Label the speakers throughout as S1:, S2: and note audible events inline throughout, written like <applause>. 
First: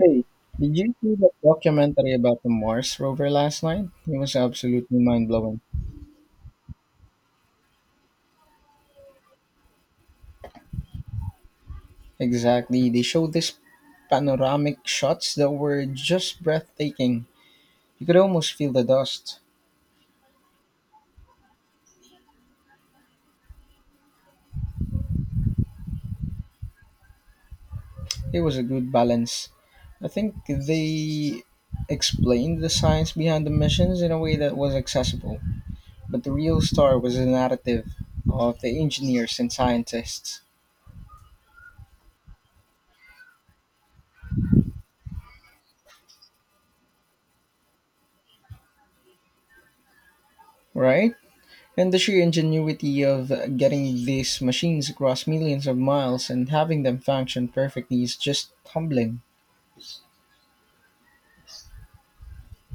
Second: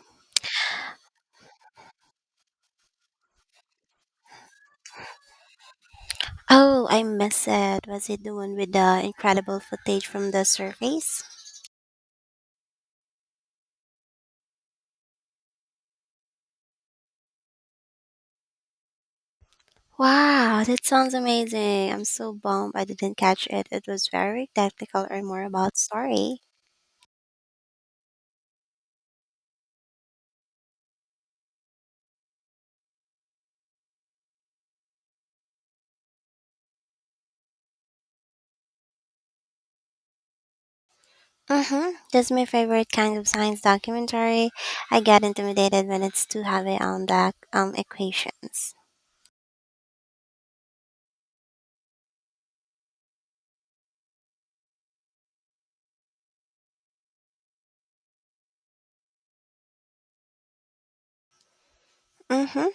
S1: Hey, did you see that documentary about the Mars rover last night? It was absolutely mind blowing.
S2: Oh, I miss it. Was it the one with the incredible footage from the surface?
S1: Exactly. They showed these panoramic shots that were just breathtaking. You could almost feel the dust.
S2: Wow, that sounds amazing. I'm so bummed I didn't catch it. It was very technical or more about story.
S1: It was a good balance. I think they explained the science behind the missions in a way that was accessible. But the real star was the narrative of the engineers and scientists,
S2: Mm-hmm. That's my favorite kind of science documentary. I get intimidated when it's too heavy on the equations.
S1: right? And the sheer ingenuity of getting these machines across millions of miles and having them function perfectly is just humbling.
S2: Mm-hmm.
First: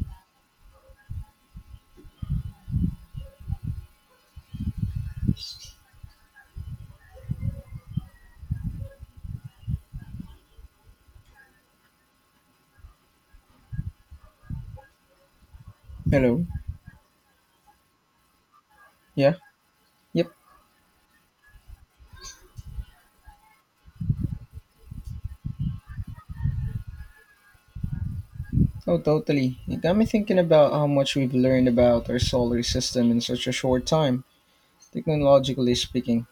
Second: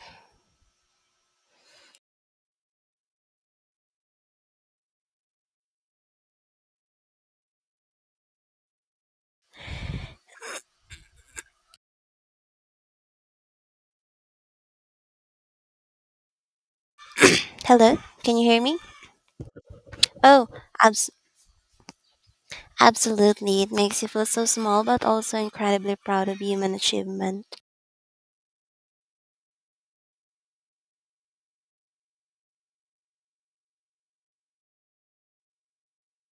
S1: Hello?
S2: Hello, can you hear me?
S1: Yeah? Yep.
S2: Oh, abs- absolutely. It makes you feel so small but also incredibly proud of human achievement.
S1: Oh, totally. It got me thinking about how much we've learned about our solar system in such a short time, technologically speaking.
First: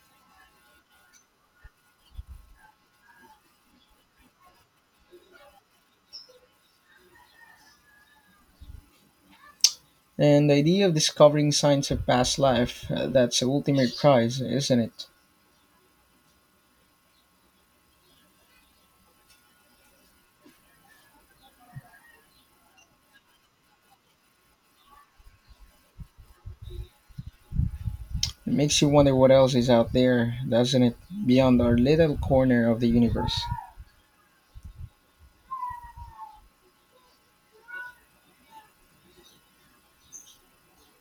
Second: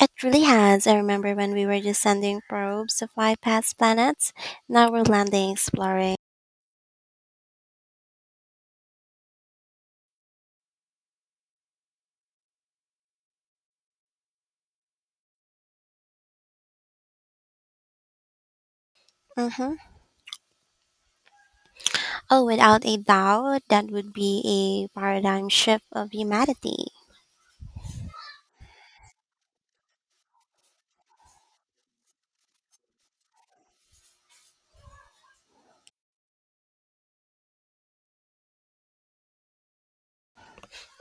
S2: It really has. I remember when we were just sending probes to fly past planets. Now we're landing, exploring.
S1: And the idea of discovering signs of past life, that's the ultimate prize, isn't it?
S2: Hmm. Oh, without a doubt, that would be a paradigm shift of humanity.
S1: It makes you wonder what else is out there, doesn't it? Beyond our little corner of the universe.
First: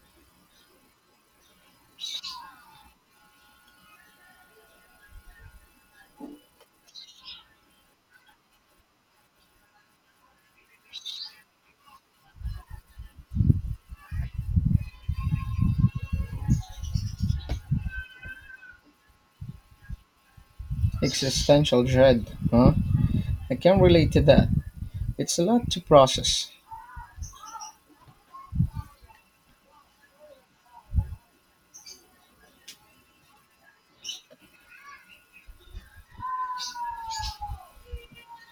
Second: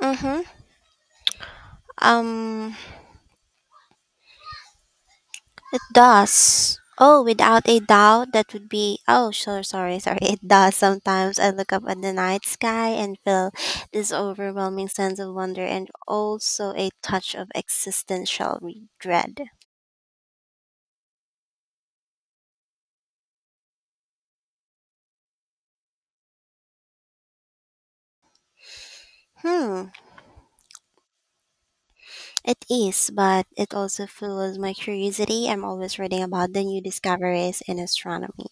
S2: Mm-hmm. Um, it does. Oh, without a doubt, that would be. Oh, sure, sorry, sorry. It does. Sometimes I look up at the night sky and feel this overwhelming sense of wonder and also a touch of existential dread.
S1: Existential dread, huh? I can relate to that. It's a lot to process.
S2: Hmm. It is, but it also fuels my curiosity. I'm always reading about the new discoveries in astronomy.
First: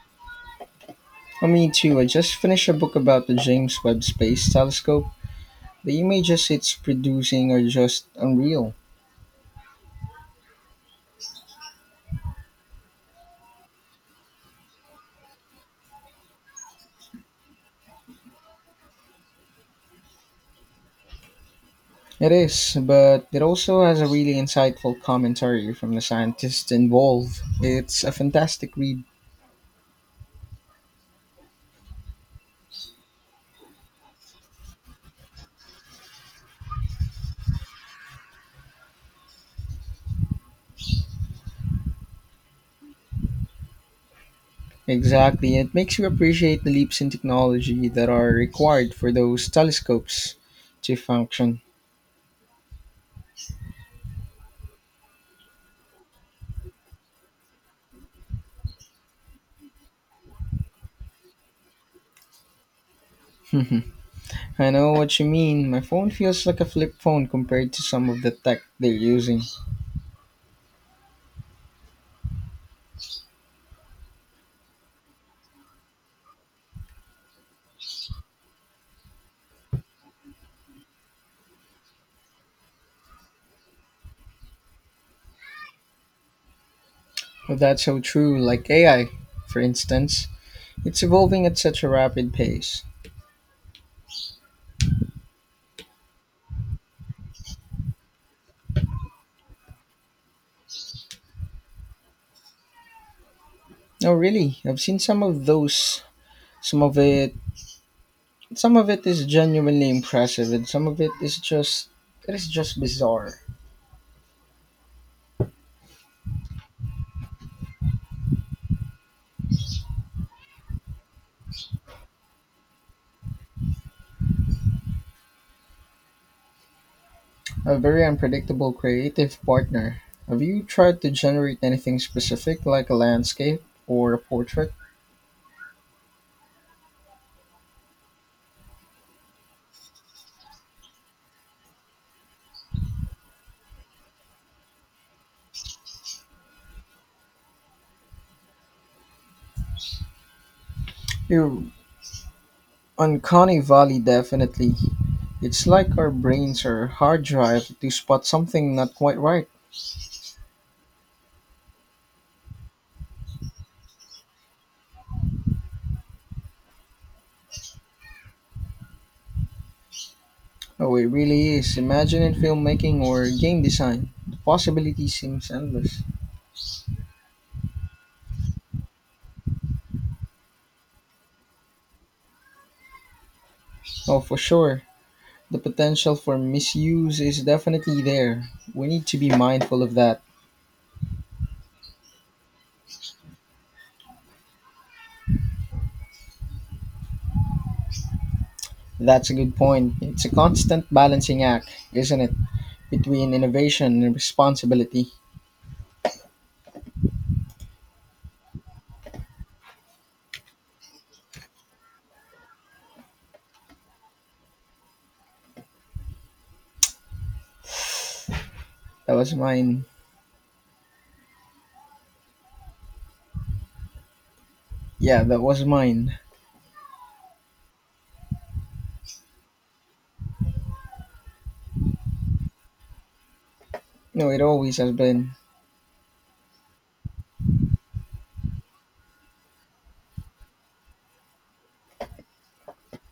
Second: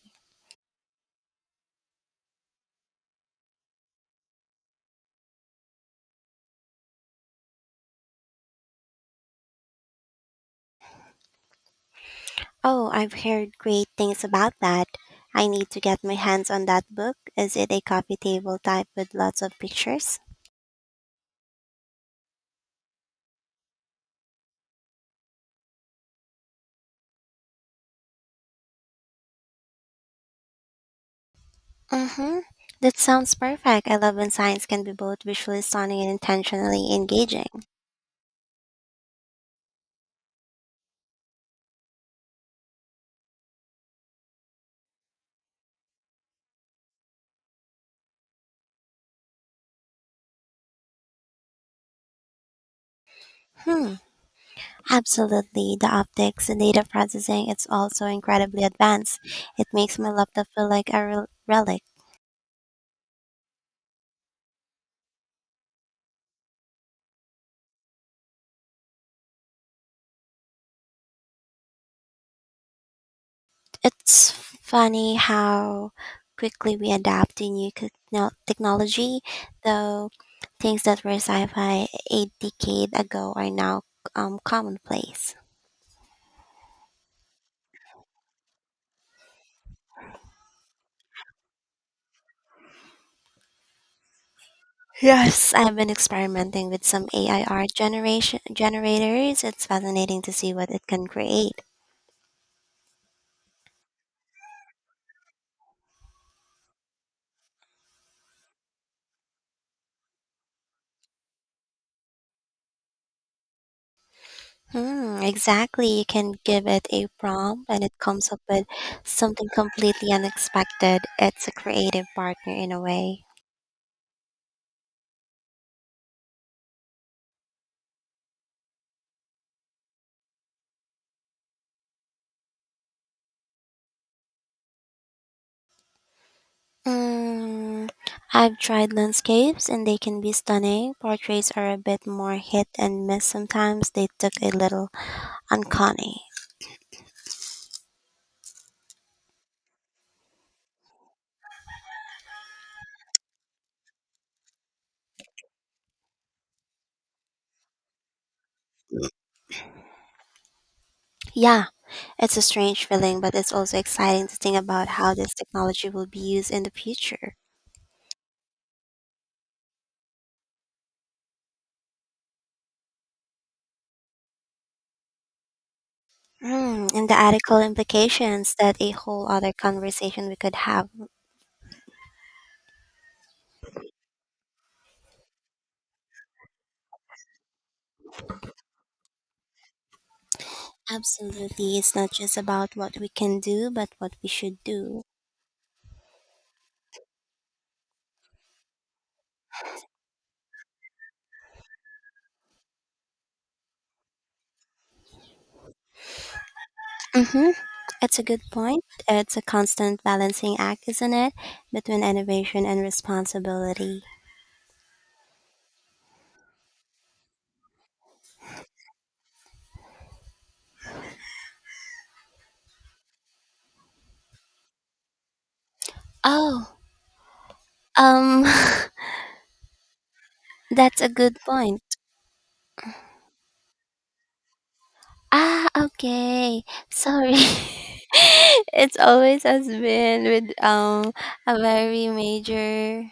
S1: I mean, too, I just finished a book about the James Webb Space Telescope. The images it's producing are just unreal.
S2: Oh, I've heard great things about that. I need to get my hands on that book. Is it a coffee table type with lots of pictures?
S1: It is, but it also has a really insightful commentary from the scientists involved. It's a fantastic read.
S2: Mm-hmm. That sounds perfect. I love when science can be both visually stunning and intentionally engaging.
S1: Exactly, it makes you appreciate the leaps in technology that are required for those telescopes to function.
S2: Hmm. Absolutely. The optics, the data processing, it's all so incredibly advanced. It makes my laptop feel like a relic.
S1: <laughs> I know what you mean. My phone feels like a flip phone compared to some of the tech they're using.
S2: It's funny how quickly we adapt to new technology, though things that were sci fi a decade ago are now commonplace.
S1: Well, that's so true. Like AI, for instance, it's evolving at such a rapid pace.
S2: Yes, <laughs> I've been experimenting with some AI art generation generators. It's fascinating to see what it can create.
S1: No, really, I've seen some of those. Some of it, some of it is genuinely impressive, and some of it is just bizarre.
S2: Hmm, exactly. You can give it a prompt and it comes up with something completely unexpected. It's a creative partner in a way.
S1: A very unpredictable creative partner. Have you tried to generate anything specific, like a landscape or a portrait?
S2: Mm, I've tried landscapes and they can be stunning. Portraits are a bit more hit and miss sometimes. They took a little uncanny.
S1: Your uncanny valley, definitely. It's like our brains are hard drive to spot something not quite right.
S2: Yeah, it's a strange feeling, but it's also exciting to think about how this technology will be used in the future.
S1: Oh, it really is. Imagine in filmmaking or game design. The possibility seems endless.
S2: Mm, and the ethical implications that a whole other conversation we could have.
S1: Oh, for sure. The potential for misuse is definitely there. We need to be mindful of that.
S2: Absolutely, it's not just about what we can do, but what we should do.
S1: That's a good point. It's a constant balancing act, isn't it? Between innovation and responsibility.
S2: Mm-hmm. It's a good point. It's a constant balancing act, isn't it? Between innovation and responsibility.
S1: That was mine. Yeah, that was mine.
S2: Oh, um, <laughs> that's a good point.
S1: No, it always has been.
S2: Ah, okay. Sorry. <laughs> it's always has been with a very major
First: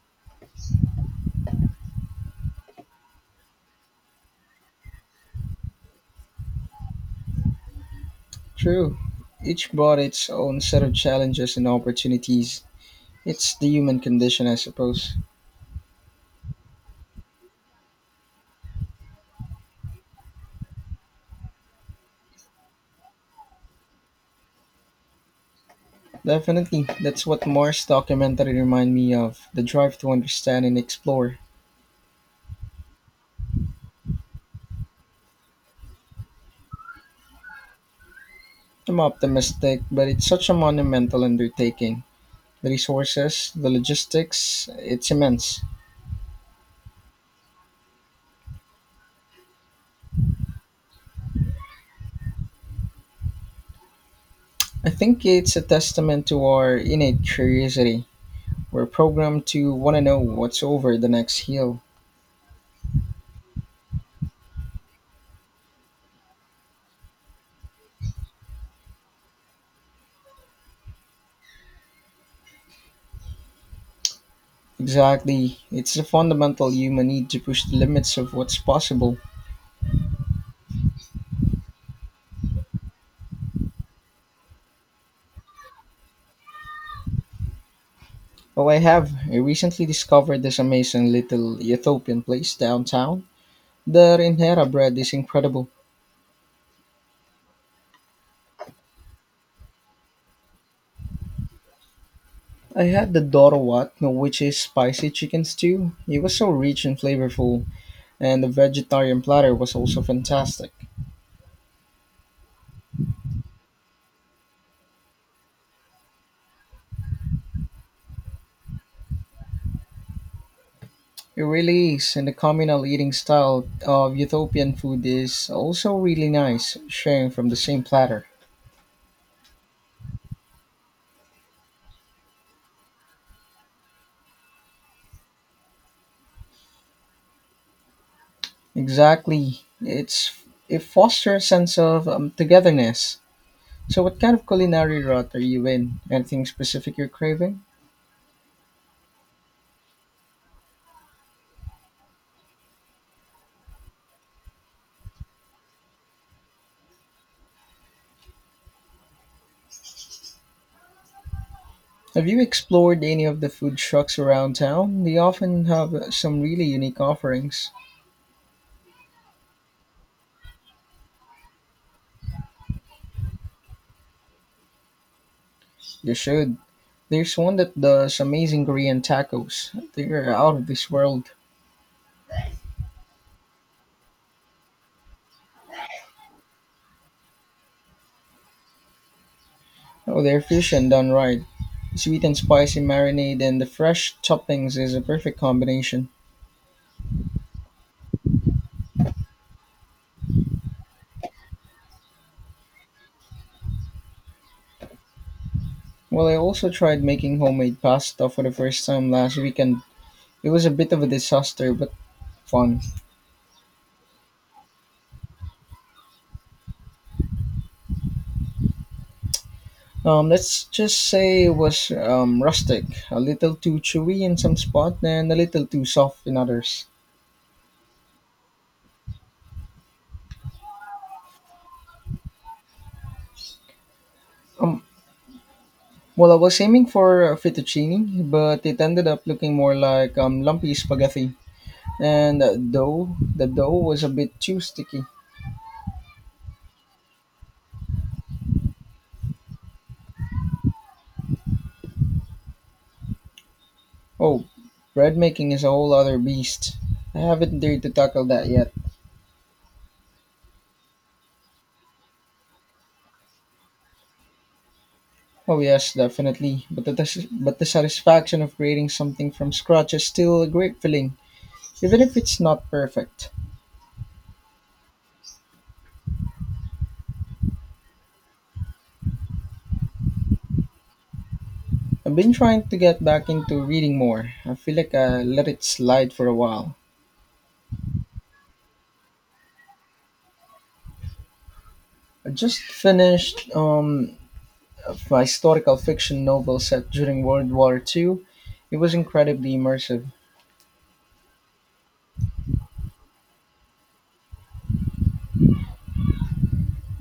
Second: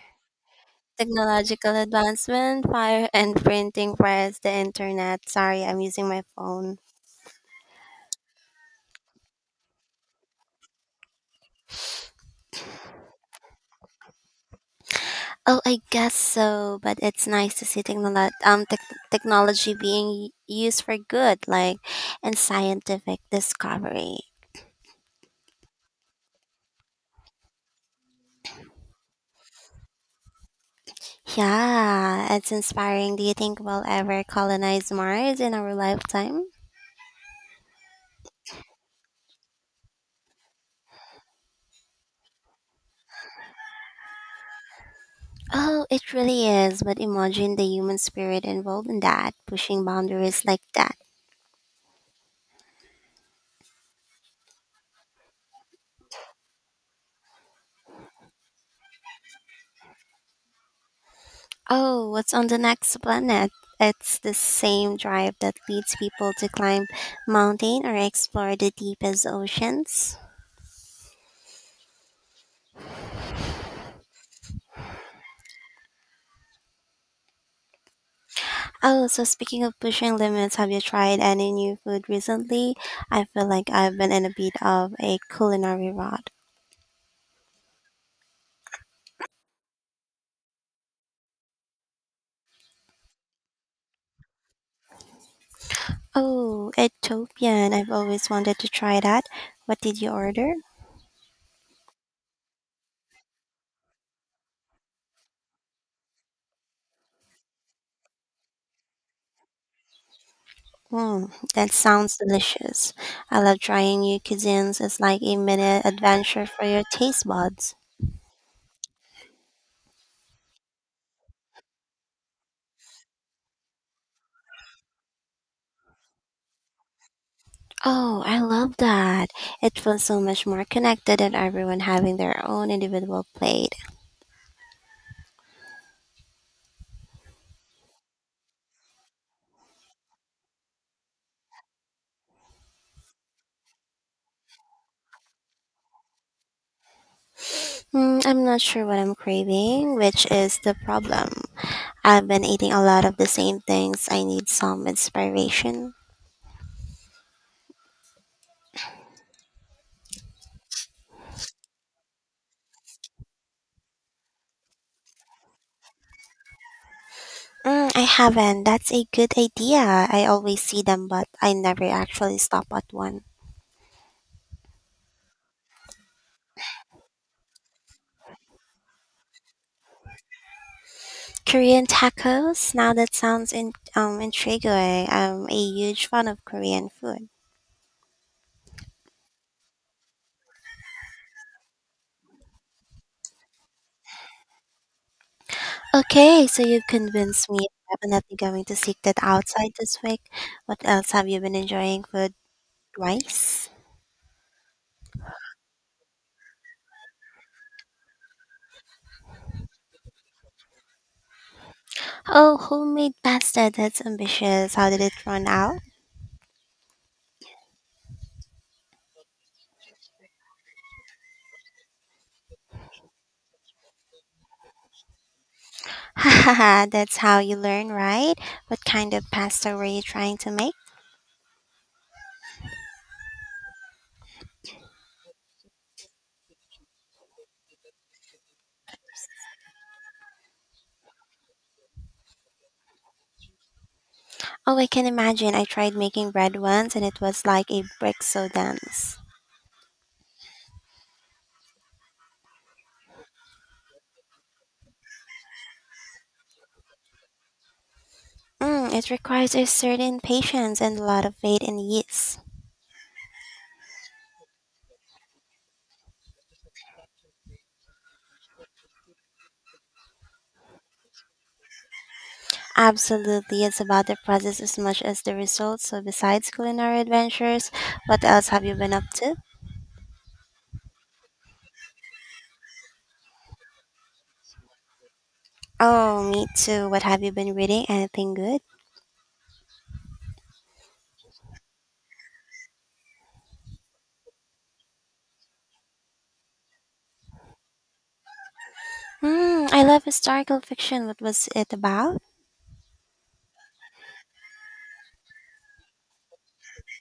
S2: technological advancement, fire and printing press, the internet. Sorry, I'm using my phone.
S1: True. Each brought its own set of challenges and opportunities. It's the human condition, I suppose.
S2: Oh, I guess so, but it's nice to see technology being used for good, like in scientific discovery.
S1: Definitely, that's what Moore's documentary reminded me of the drive to understand and explore.
S2: Yeah, it's inspiring. Do you think we'll ever colonize Mars in our lifetime?
S1: I'm optimistic, but it's such a monumental undertaking. The resources, the logistics, it's immense.
S2: Oh, it really is, but imagine the human spirit involved in that, pushing boundaries like that.
S1: I think it's a testament to our innate curiosity. We're programmed to want to know what's over the next hill.
S2: Oh, what's on the next planet? It's the same drive that leads people to climb mountain or explore the deepest oceans.
S1: Exactly, it's a fundamental human need to push the limits of what's
S2: Oh,
S1: possible.
S2: so speaking of pushing limits, have you tried any new food recently? I feel like I've been in a bit of a culinary rut.
S1: Oh, I have. I recently discovered this amazing little Ethiopian place downtown. The Reinhera bread is incredible.
S2: Oh, Ethiopian. I've always wanted to try that. What did you order?
S1: I had the Dorowat, which is spicy chicken stew. It was so rich and flavorful, and the vegetarian platter was also fantastic.
S2: Mm, that sounds delicious. I love trying new cuisines. It's like a minute adventure for your taste buds.
S1: It really is, and the communal eating style of Ethiopian food is also really nice, sharing from the same
S2: Oh,
S1: platter.
S2: I love that. It feels so much more connected and everyone having their own individual plate.
S1: Exactly. It fosters a sense of togetherness. So what kind of culinary route are you in? Anything specific you're craving?
S2: I'm not sure what I'm craving, which is the problem. I've been eating a lot of the same things. I need some inspiration.
S1: Have you explored any of the food trucks around town? They often have some really unique offerings.
S2: I haven't. That's a good idea. I always see them, but I never actually stop at one.
S1: You should. There's one that does amazing Korean tacos. They're out of this world.
S2: Korean tacos? Now that sounds intriguing. I'm a huge fan of Korean food.
S1: Oh, they're fusion done right. Sweet and spicy marinade and the fresh toppings is a perfect combination.
S2: Okay, so you've convinced me. I'm definitely going to seek that outside this week. What else have you been enjoying? Food? Rice?
S1: Well, I also tried making homemade pasta for the first time last weekend. It was a bit of a disaster, but
S2: Oh,
S1: fun.
S2: homemade pasta. That's ambitious. How did it run out?
S1: Let's just say it was rustic, a little too chewy in some spots and a little too
S2: <laughs>
S1: soft in others.
S2: Haha, that's how you learn, right? What kind of pasta were you trying to make?
S1: Um, well, I was aiming for fettuccine, but it ended up looking more like lumpy spaghetti. And the dough was a bit too
S2: Oh, I
S1: sticky.
S2: can imagine. I tried making bread once and it was like a brick so dense.
S1: Oh, bread making is a whole other beast. I haven't dared to tackle that yet.
S2: It requires a certain patience and a lot of faith in yeast.
S1: Oh yes, definitely. But the satisfaction of creating something from scratch is still a great feeling, even if it's not perfect.
S2: Absolutely, it's about the process as much as the results. So, besides culinary adventures, what else have you been up to?
S1: I've been trying to get back into reading more. I feel like I let it slide
S2: Oh,
S1: for a
S2: me
S1: while.
S2: too. What have you been reading? Anything good?
S1: I just finished my historical fiction novel set during World War II. It was incredibly
S2: Hmm, I love
S1: immersive.
S2: historical fiction. What was it about?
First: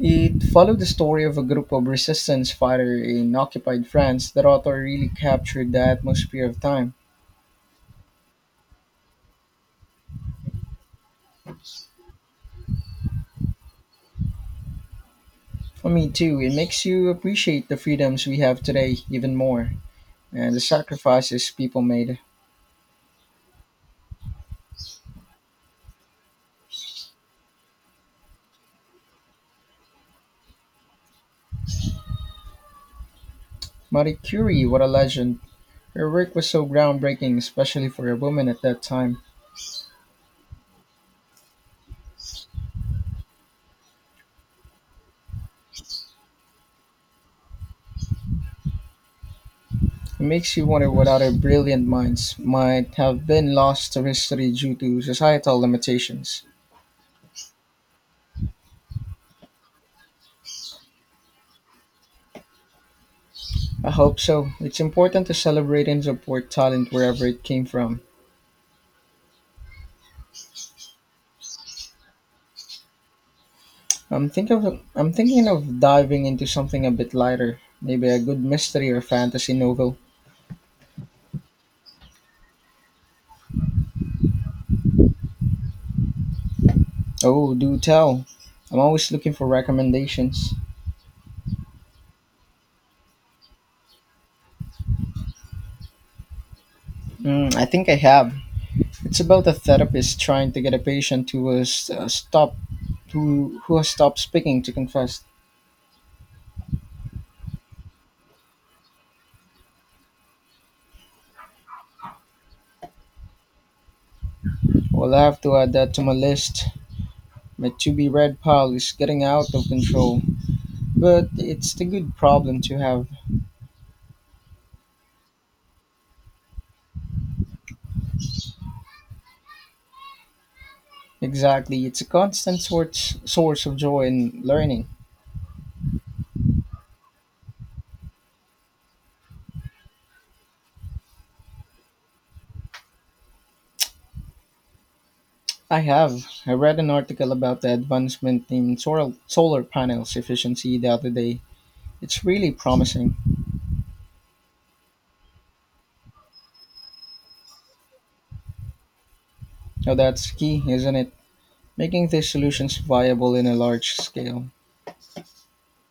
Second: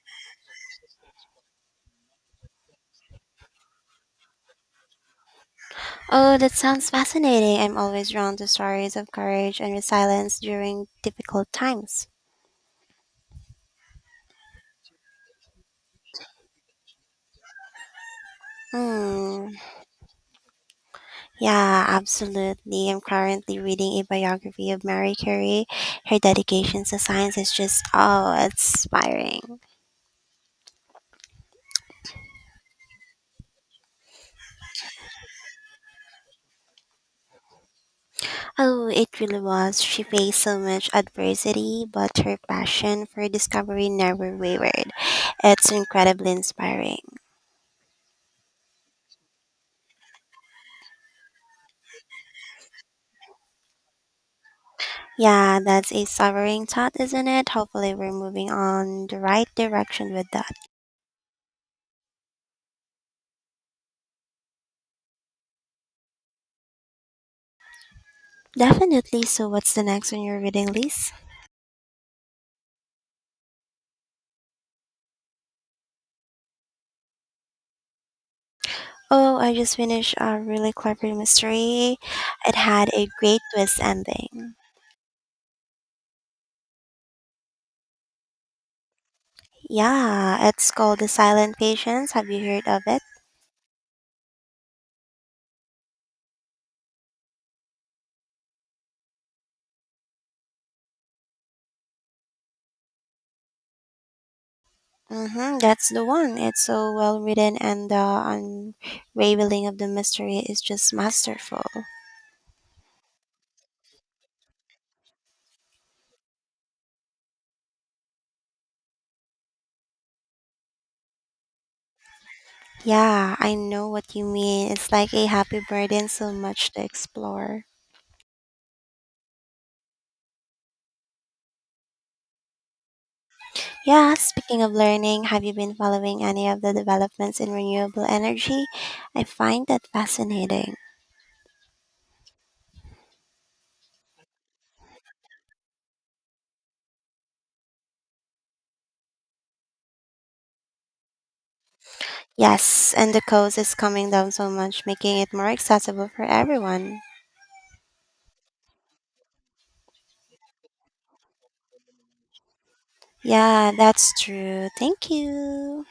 S1: It followed the story of a group of resistance fighters in occupied France. The author really captured the
S2: Oh,
S1: atmosphere
S2: that
S1: of
S2: sounds
S1: time.
S2: fascinating. I'm always drawn to stories of courage and resilience during difficult times.
S1: For me, too, it makes you appreciate the freedoms we have today even
S2: Hmm.
S1: more and the sacrifices people
S2: Yeah,
S1: made.
S2: absolutely. I'm currently reading a biography of Mary Curie. Her dedication to science is just, oh, inspiring.
S1: Marie Curie, what a legend. Her work was so groundbreaking, especially for a woman at that
S2: Oh,
S1: time.
S2: it really was. She faced so much adversity, but her passion for discovery never wavered. It's incredibly inspiring.
S1: It makes you wonder what other brilliant minds might have been lost to history due to societal
S2: Yeah, that's a
S1: limitations.
S2: sobering thought, isn't it? Hopefully, we're moving on the right direction with that.
S1: I hope so. It's important to celebrate and support talent wherever it came from.
S2: Definitely. So, what's the next on your reading list?
S1: I'm thinking of diving into something a bit lighter, maybe a good mystery or
S2: Oh,
S1: fantasy
S2: I just
S1: novel.
S2: finished a really clever mystery. It had a great twist ending.
S1: Oh, do tell. I'm always looking for
S2: Yeah,
S1: recommendations.
S2: it's called The Silent Patience. Have you heard of it?
S1: Mm, I think I have. It's about a therapist trying to get a patient to stop who has stopped speaking to confess.
S2: Mm-hmm, that's the one. It's so well written, and the unraveling of the mystery is just masterful.
S1: Well, I have to add that to my list. My to be read pile is getting out of control, but it's a good problem to have.
S2: Yeah, I know what you mean. It's like a happy burden, so much to explore.
S1: Exactly, it's a constant source of joy
S2: Yeah,
S1: and
S2: speaking of
S1: learning.
S2: learning, have you been following any of the developments in renewable energy? I find that fascinating.
S1: I have. I read an article about the advancement in solar panels efficiency the other day. It's really
S2: Yes, and
S1: promising.
S2: the cost is coming down so much, making it more accessible for everyone.
S1: Now that's key, isn't it? Making these solutions viable in a
S2: Yeah,
S1: large
S2: that's
S1: scale.
S2: true. Thank you.